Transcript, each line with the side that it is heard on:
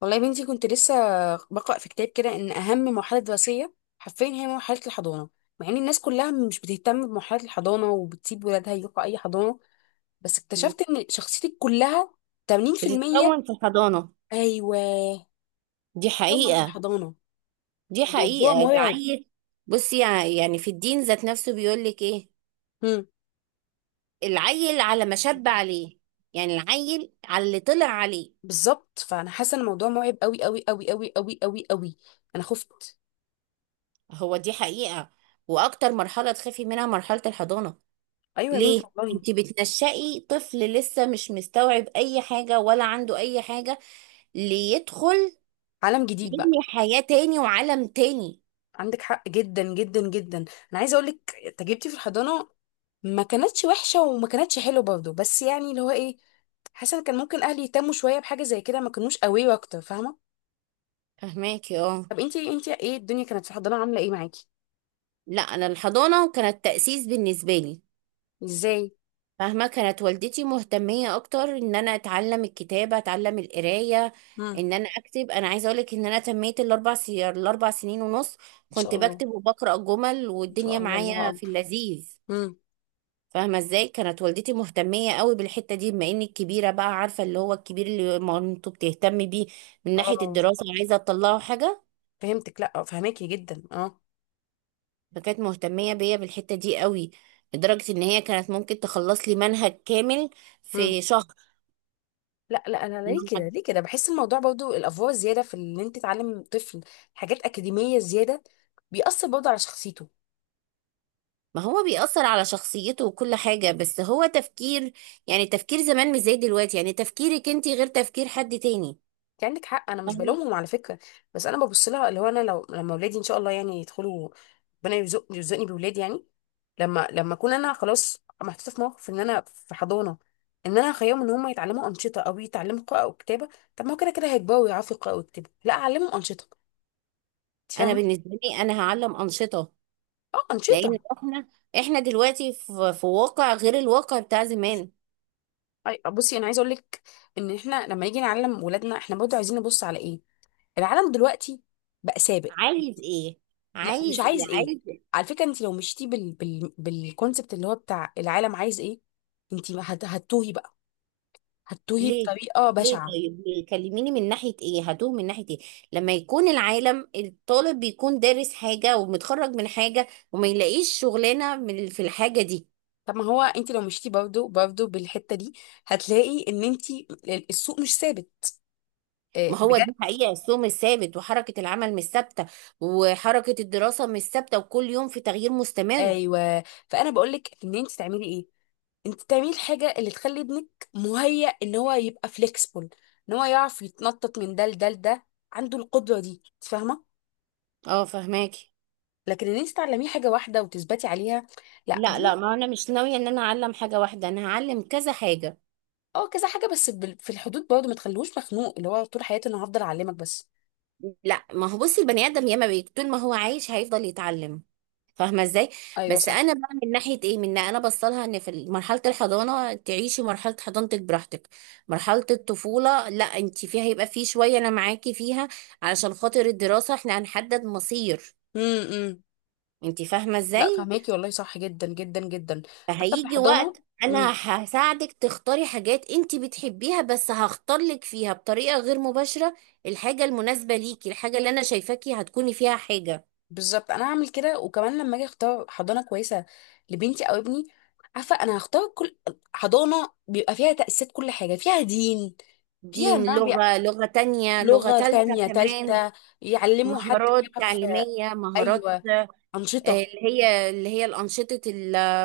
left: والله يا بنتي كنت لسه بقرأ في كتاب كده إن أهم مرحلة دراسية حرفيا هي مرحلة الحضانة، مع إن الناس كلها مش بتهتم بمرحلة الحضانة وبتسيب ولادها يروحوا أي حضانة. بس اكتشفت إن شخصيتك كلها 80%.
right: بتتكون في الحضانة.
left: أيوه،
right: دي
left: كون في
right: حقيقة.
left: الحضانة.
right: دي
left: الموضوع
right: حقيقة
left: مرعب.
right: العيل. بصي، يعني في الدين ذات نفسه بيقول لك ايه؟
left: مم.
right: العيل على ما شب عليه، يعني العيل على اللي طلع عليه.
left: بالظبط، فأنا حاسة إن الموضوع مرعب أوي أوي أوي أوي أوي أوي أوي. أنا خفت.
right: هو دي حقيقة، واكتر مرحلة تخافي منها مرحلة الحضانة.
left: أيوه يا بنتي
right: ليه؟
left: والله.
right: انت بتنشئي طفل لسه مش مستوعب اي حاجة ولا عنده اي حاجة ليدخل
left: عالم جديد بقى.
right: يبني حياة تاني وعالم تاني.
left: عندك حق جدا جدا جدا، انا عايزه اقول لك تجربتي في الحضانه، ما كانتش وحشه وما كانتش حلوه برضه، بس يعني اللي هو ايه، حاسه إن كان ممكن اهلي يهتموا شويه بحاجه زي كده، ما كانوش قوي اكتر، فاهمه؟
right: فهماكي، اه.
left: طب انتي ايه الدنيا كانت في الحضانه عامله ايه معاكي؟
right: لا، انا الحضانة كانت تأسيس بالنسبة لي.
left: ازاي؟
right: فاهمة، كانت والدتي مهتمية اكتر ان انا اتعلم الكتابة، اتعلم القراية،
left: امم.
right: ان انا اكتب. انا عايزة اقولك ان انا تميت الاربع 4 سنين ونص
left: ان
right: كنت
left: شاء الله.
right: بكتب وبقرأ جمل،
left: ان شاء
right: والدنيا
left: الله الله
right: معايا في
left: اكبر.
right: اللذيذ.
left: امم
right: فاهمة ازاي؟ كانت والدتي مهتمية قوي بالحتة دي، بما اني الكبيرة بقى، عارفة اللي هو الكبير اللي مامته بتهتم بيه من ناحية
left: اه.
right: الدراسة، عايزة تطلعه حاجة.
left: فهمتك، لا آه، فهماكي جدا، اه.
right: فكانت مهتمية بيا بالحتة دي قوي، لدرجة ان هي كانت ممكن تخلص لي منهج كامل
left: امم.
right: في
left: لا لا، انا
right: شهر.
left: ليه كده ليه كده بحس الموضوع برضو الافوار الزياده في ان انت تعلم طفل حاجات اكاديميه زياده، بيأثر برضو على شخصيته.
right: ما هو بيأثر على شخصيته وكل حاجة، بس هو تفكير، يعني تفكير زمان مش زي دلوقتي، يعني تفكيرك انت غير تفكير حد تاني.
left: انت عندك حق، انا مش
right: فاهمة؟
left: بلومهم على فكره، بس انا ببص لها اللي هو انا لو لما اولادي ان شاء الله يعني يدخلوا، ربنا يرزقني بولاد يعني، لما اكون انا خلاص محطوطه في موقف ان انا في حضانه، ان انا اخيهم ان هم يتعلموا انشطه او يتعلموا قراءه او كتابه، طب ما هو كده كده هيكبروا ويعرفوا يقراوا ويكتبوا، لا اعلمهم انشطه، انت
right: انا
left: فاهمه؟
right: بالنسبة لي، انا هعلم أنشطة،
left: اه، انشطه.
right: لان احنا دلوقتي في، واقع غير الواقع بتاع زمان.
left: بصي انا عايزه اقول لك ان احنا لما نيجي نعلم ولادنا احنا برضه عايزين نبص على ايه، العالم دلوقتي بقى سابق.
right: عايز ايه؟
left: لا، مش
right: عايز
left: عايز
right: ايه؟
left: ايه،
right: عايز إيه؟
left: على فكره انت لو مشيتي بالكونسبت اللي هو بتاع العالم عايز ايه، انت ما هت... هتتوهي بقى، هتتوهي
right: ليه؟
left: بطريقه
right: ليه؟
left: بشعه.
right: طيب، ليه؟ كلميني، من ناحية ايه هتوه؟ من ناحية ايه؟ لما يكون العالم الطالب بيكون دارس حاجة ومتخرج من حاجة وما يلاقيش شغلانة من في الحاجة دي.
left: طب ما هو انت لو مشيتي برضه بالحته دي هتلاقي ان انت السوق مش ثابت، آه،
right: ما هو
left: بجد.
right: دي حقيقة، السوق مش ثابت، وحركة العمل مش ثابتة، وحركة الدراسة مش ثابتة، وكل يوم في تغيير مستمر.
left: ايوه، فانا بقول لك ان انت تعملي ايه، انت تعملي الحاجه اللي تخلي ابنك مهيأ ان هو يبقى فليكسبل، ان هو يعرف يتنطط من ده لده، عنده القدره دي، انت فاهمه؟
right: اه، فهماكي.
left: لكن ان انت تعلميه حاجه واحده وتثبتي عليها، لا
right: لا لا،
left: دي.
right: ما انا مش ناوية ان انا اعلم حاجة واحدة، انا هعلم كذا حاجة.
left: اه كذا حاجه، بس في الحدود برضه، ما تخلوش مخنوق اللي هو طول حياتي انا هفضل اعلمك بس.
right: لا، ما هو بصي، البني ادم ياما بي طول ما هو عايش هيفضل يتعلم. فاهمة ازاي؟
left: ايوه
right: بس
left: صح.
right: انا بقى من ناحية ايه، من انا بصلها ان في مرحلة الحضانة تعيشي مرحلة حضانتك براحتك. مرحلة الطفولة لا، انت فيها هيبقى في شوية انا معاكي فيها، علشان خاطر الدراسة احنا هنحدد مصير.
left: إمم.
right: انت فاهمة
left: لا،
right: ازاي؟
left: فهماكي والله، صح جدا جدا جدا. حتى في
right: فهيجي
left: الحضانه.
right: وقت انا
left: امم.
right: هساعدك تختاري حاجات انت بتحبيها، بس هختار لك فيها بطريقة غير مباشرة، الحاجة المناسبة ليكي، الحاجة اللي انا شايفاكي هتكوني فيها حاجة.
left: بالظبط، انا هعمل كده، وكمان لما اجي اختار حضانه كويسه لبنتي او ابني، عارفه انا هختار كل حضانه بيبقى فيها تاسيس، كل حاجه، فيها دين، فيها
right: دين، لغة، لغة تانية، لغة
left: لغه
right: تالتة
left: تانية
right: كمان.
left: تالتة، يعلموا، حد
right: مهارات
left: يعرف.
right: تعليمية، مهارات.
left: ايوه،
right: آه،
left: انشطه.
right: اللي هي الأنشطة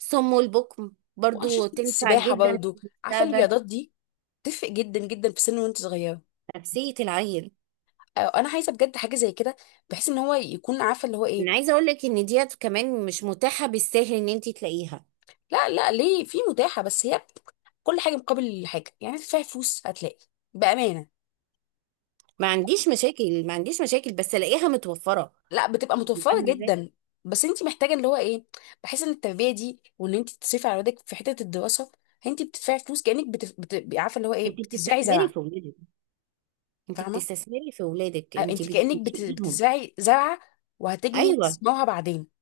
right: الصم والبكم برضو
left: وانشطه
right: تنفع
left: السباحه
right: جدا
left: برضه،
right: في
left: عارفه
right: المستقبل،
left: الرياضات دي تفرق جدا جدا في سن وانت صغيره،
right: نفسية العيل.
left: أو انا عايزه بجد حاجه زي كده بحيث ان هو يكون عارفه اللي هو ايه.
right: انا عايزة اقول لك ان ديت كمان مش متاحة بالسهل ان انت تلاقيها.
left: لا لا، ليه، في متاحه، بس هي كل حاجه مقابل حاجه، يعني هتدفعي فلوس هتلاقي، بامانه.
right: ما عنديش مشاكل، ما عنديش مشاكل، بس الاقيها متوفره.
left: لا، بتبقى
right: انت
left: متوفره
right: فاهمه ازاي؟
left: جدا. بس انت محتاجه اللي هو ايه، بحيث ان التربيه دي وان انت تصرفي على ولادك في حته الدراسه، انت بتدفعي فلوس كانك عارفه اللي هو
right: انت
left: ايه، بتزرعي
right: بتستثمري
left: زرع.
right: في اولادك، انت
left: فاهمه.
right: بتستثمري في اولادك،
left: آه،
right: انت
left: انت كانك
right: بتنشئيهم.
left: بتزرعي زرعه، وهتجني
right: ايوه،
left: ثمارها بعدين.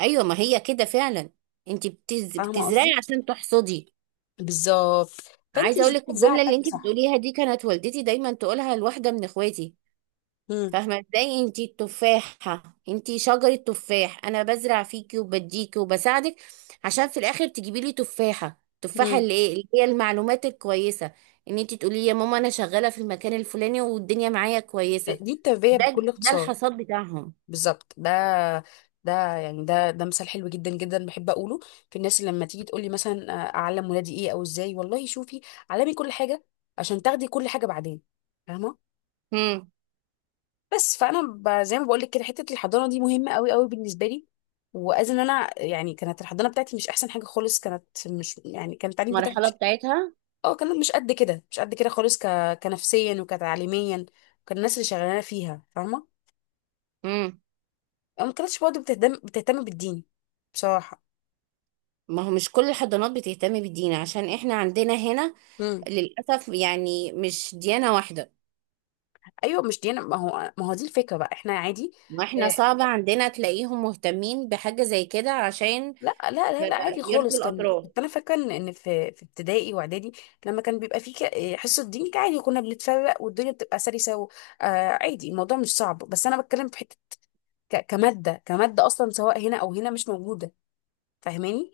right: ايوه، ما هي كده فعلا. انت
left: فاهمه
right: بتزرعي
left: قصدي،
right: عشان تحصدي.
left: بالظبط، فانت،
right: عايزه اقول لك،
left: الزرعه
right: الجمله اللي
left: بتاعتك،
right: انت
left: صح.
right: بتقوليها دي كانت والدتي دايما تقولها لواحده من اخواتي.
left: مم.
right: فاهمة ازاي؟ انتي التفاحة، انتي شجرة تفاح، انا بزرع فيكي وبديكي وبساعدك، عشان في الاخر تجيبي لي تفاحة، تفاحة
left: مم.
right: اللي ايه، اللي هي المعلومات الكويسة، ان انتي تقولي يا ماما انا شغالة في المكان الفلاني والدنيا معايا كويسة.
left: دي التربية
right: ده
left: بكل
right: ده
left: اختصار.
right: الحصاد بتاعهم.
left: بالظبط، ده يعني ده مثال حلو جدا جدا بحب اقوله، في الناس اللي لما تيجي تقول لي مثلا آه، اعلم ولادي ايه او ازاي، والله شوفي علمي كل حاجة عشان تاخدي كل حاجة بعدين، فاهمة.
right: امم
left: بس فانا زي ما بقول لك كده، حتة الحضانة دي مهمة قوي قوي بالنسبة لي، واذ ان انا يعني كانت الحضانة بتاعتي مش احسن حاجة خالص، كانت مش يعني كان التعليم بتاعي
right: المرحلة
left: مش،
right: بتاعتها.
left: اه كانت مش قد كده مش قد كده خالص، كنفسيا وكتعليميا، كان الناس اللي شغالانة فيها فاهمة،
right: امم
left: ما كانتش برضه بتهتم بالدين، بصراحة.
right: ما هو مش كل الحضانات بتهتم بالدين، عشان احنا عندنا هنا
left: امم.
right: للأسف يعني مش ديانة واحدة.
left: ايوه مش ديانة، ما هو دي الفكرة بقى، احنا عادي.
right: واحنا
left: آه،
right: صعب عندنا تلاقيهم مهتمين بحاجة زي كده عشان
left: لا لا لا لا، عادي
right: يرضي
left: خالص، كان
right: الاطراف.
left: كنت انا فاكرة ان إن في ابتدائي واعدادي لما كان بيبقى في حصة دين كان عادي، كنا بنتفرق والدنيا بتبقى سلسة و... آه، عادي، الموضوع مش صعب، بس انا بتكلم في حتة كمادة اصلا، سواء هنا او هنا مش موجودة، فاهماني؟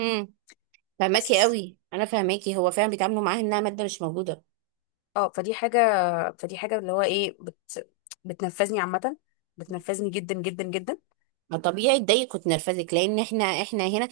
right: امم فهماكي
left: بس
right: قوي، انا فهماكي، هو فعلا بيتعاملوا معاها انها ماده مش موجوده.
left: اه، فدي حاجة، فدي حاجة اللي هو ايه بتنفذني عامة، بتنفذني جدا جدا جدا.
right: ما طبيعي تضايقك وتنرفزك، لان احنا هنا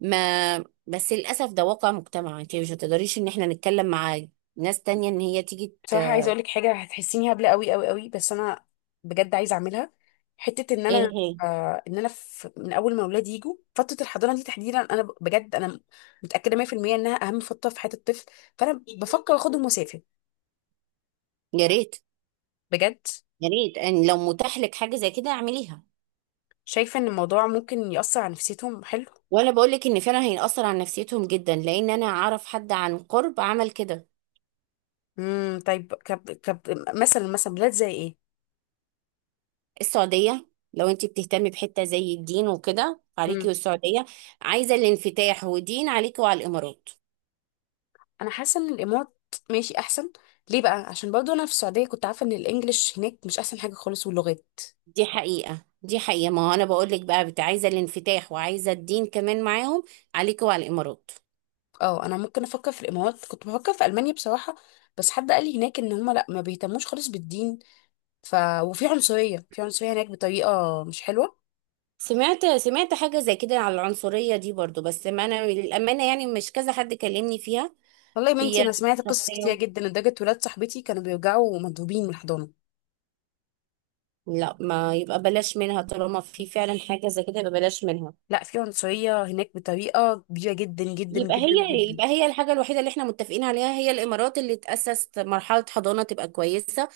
right: ما بس للاسف ده واقع مجتمع، انت مش هتقدريش ان احنا نتكلم مع ناس تانية ان هي تيجي
left: بصراحة عايزة اقولك حاجة هتحسيني هبلة قوي قوي قوي، بس انا بجد عايزة اعملها، حتة ان
right: ايه
left: انا،
right: هي؟
left: آه ان انا في من اول ما اولادي يجوا فترة الحضانة دي تحديدا، انا بجد انا متأكدة 100% انها اهم فترة في حياة الطفل، فانا بفكر اخدهم واسافر،
right: يا ريت،
left: بجد.
right: يا ريت ان لو متاح لك حاجه زي كده اعمليها.
left: شايفة ان الموضوع ممكن يأثر على نفسيتهم، حلو.
right: وانا بقول لك ان فعلا هيأثر على نفسيتهم جدا، لان انا اعرف حد عن قرب عمل كده.
left: امم، طيب، كب كب مثلا بلاد زي ايه؟
right: السعودية. لو انت بتهتمي بحتة زي الدين وكده، عليكي
left: امم.
right: والسعودية. عايزة الانفتاح ودين، عليكي وعلى الإمارات.
left: انا حاسة ان الامارات ماشي احسن. ليه بقى؟ عشان برضه انا في السعودية كنت عارفة ان الانجليش هناك مش احسن حاجة خالص واللغات.
right: دي حقيقة، دي حقيقة، ما هو أنا بقول لك بقى بت عايزة الانفتاح وعايزة الدين كمان معاهم، عليكي وعلى الإمارات.
left: اه، انا ممكن افكر في الامارات، كنت بفكر في المانيا بصراحه، بس حد قال لي هناك ان هم لا، ما بيهتموش خالص بالدين، ف وفي عنصريه في عنصريه هناك بطريقه مش حلوه.
right: سمعت حاجة زي كده على العنصرية دي برضو، بس ما أنا للأمانة يعني مش كذا حد كلمني فيها.
left: والله يا بنتي،
right: هي
left: انا سمعت قصص كتير
right: شخصية.
left: جدا لدرجه ولاد صاحبتي كانوا بيرجعوا مضروبين من الحضانه.
right: لا، ما يبقى بلاش منها، طالما في فعلا حاجة زي كده يبقى بلاش منها.
left: لا، في عنصريه هناك بطريقه كبيره جدا جدا
right: يبقى
left: جدا
right: هي
left: جدا.
right: يبقى هي الحاجة الوحيدة اللي احنا متفقين عليها، هي الإمارات، اللي تأسس مرحلة حضانة تبقى كويسة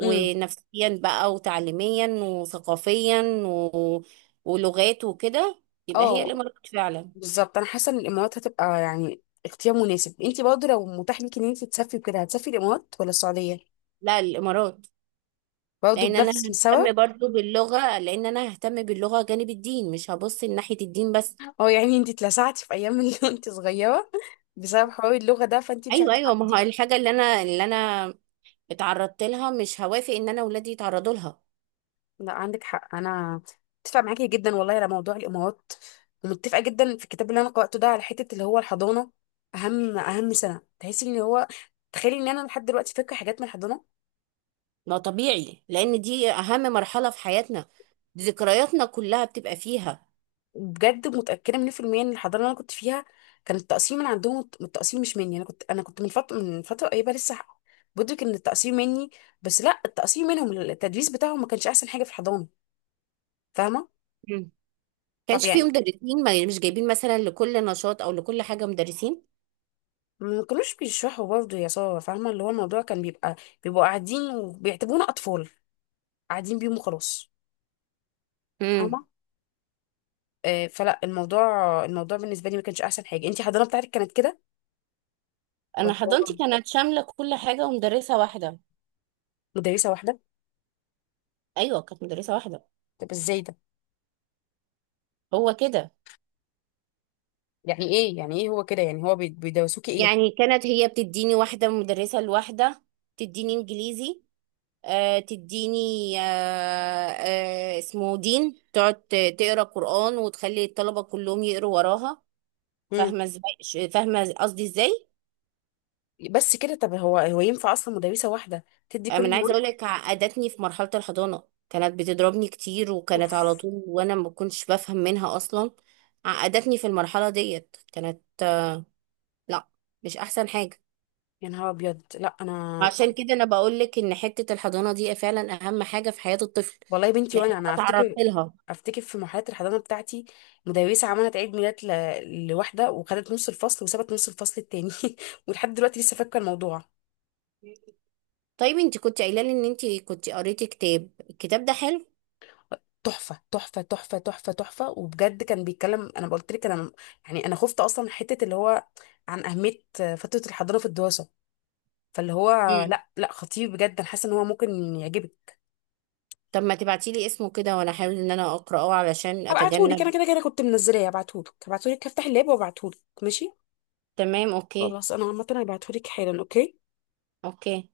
left: امم،
right: بقى وتعليميا وثقافيا و... ولغات وكده. يبقى هي
left: اه،
right: الإمارات فعلا.
left: بالظبط، انا حاسه ان الامارات هتبقى يعني اختيار مناسب، انتي برضه لو متاح ليكي ان انتي تسافري كده، هتسافري الامارات ولا السعوديه؟
right: لا، الإمارات.
left: برضه
right: لأن أنا
left: بنفس
right: ههتم
left: السبب.
right: برضو باللغة، لأن أنا ههتم باللغة جانب الدين، مش هبص ناحية الدين بس.
left: هو يعني انت اتلسعتي في ايام اللي انت صغيره بسبب حوار اللغه ده، فانت مش
right: أيوه،
left: عارفه
right: أيوه، ما هو
left: تعوضيه.
right: الحاجة اللي أنا اتعرضت لها مش هوافق إن أنا ولادي يتعرضوا لها.
left: لا عندك حق، انا متفقه معاكي جدا والله على موضوع الامارات، ومتفقه جدا في الكتاب اللي انا قراته ده على حته اللي هو الحضانه، اهم سنه تحسي ان هو، تخيلي ان انا لحد دلوقتي فاكره حاجات من الحضانه،
right: ما طبيعي، لان دي اهم مرحله في حياتنا، ذكرياتنا كلها بتبقى فيها.
left: وبجد متاكده 100% ان الحضانه اللي انا كنت فيها، كان التقسيم من عندهم، التقسيم مش مني، انا كنت من فتره قريبه لسه بدرك ان التقسيم مني، بس لا التقسيم منهم، التدريس بتاعهم ما كانش احسن حاجه في الحضانه، فاهمه؟
right: مم.
left: طب
right: كانش فيه
left: يعني،
right: مدرسين، ما مش جايبين مثلا لكل نشاط او لكل حاجه مدرسين.
left: ما كانوش بيشرحوا برضه يا ساره، فاهمه اللي هو الموضوع كان بيبقى، بيبقوا قاعدين وبيعتبرونا اطفال، قاعدين بيهم وخلاص،
right: مم.
left: فاهمه؟ آه فلا الموضوع، الموضوع بالنسبه لي ما كانش احسن حاجه، انتي الحضانه بتاعتك كانت كده
right: انا
left: ولا؟ هو
right: حضانتي كانت شامله كل حاجه ومدرسه واحده.
left: مدرسه واحده.
right: ايوه، كانت مدرسه واحده.
left: طب ازاي ده؟
right: هو كده.
left: يعني ايه هو كده، يعني هو بيدرسوكي ايه؟
right: يعني كانت هي بتديني، واحده مدرسه الواحده، تديني انجليزي، آه تديني، آه، آه اسمه دين، تقعد تقرا قران وتخلي الطلبه كلهم يقروا وراها.
left: مم.
right: فاهمه ازاي؟ فاهمه قصدي ازاي؟
left: بس كده؟ طب هو ينفع اصلا مدرسه واحده تدي كل
right: انا عايزه
left: المواد؟
right: اقول لك، عقدتني في مرحله الحضانه. كانت بتضربني كتير وكانت على
left: اوف.
right: طول وانا ما كنتش بفهم منها اصلا. عقدتني في المرحله ديت، كانت لا، مش احسن حاجه.
left: يا نهار ابيض، لا انا،
right: عشان كده انا بقول لك ان حته الحضانه دي فعلا اهم حاجه في حياه الطفل،
left: والله يا بنتي،
right: لان
left: وانا
right: انا
left: افتكر،
right: اتعرضت لها.
left: افتكر في مرحله الحضانه بتاعتي مدرسه عملت عيد ميلاد لواحده وخدت نص الفصل وسابت نص الفصل التاني ولحد دلوقتي لسه فاكره الموضوع.
right: طيب انت كنت قايله لي ان انت كنت قريتي كتاب، الكتاب ده حلو؟
left: تحفه تحفه تحفه تحفه تحفه، وبجد كان بيتكلم، انا قلت لك، انا يعني انا خفت اصلا من حته اللي هو عن اهميه فتره الحضانه في الدراسه، فاللي هو...
right: امم،
left: لا لا، خطير بجد، انا حاسه ان هو ممكن يعجبك.
right: طب ما تبعتي لي اسمه كده، وانا احاول ان انا اقراه علشان
left: هبعتهولك، انا
right: اتجنب.
left: كده كده كنت منزلاه، هبعتهولك، هبعتهولك، هفتح اللاب وابعتهولك ماشي،
right: تمام، اوكي.
left: خلاص انا عامه هبعتهولك حالا، اوكي.
right: اوكي.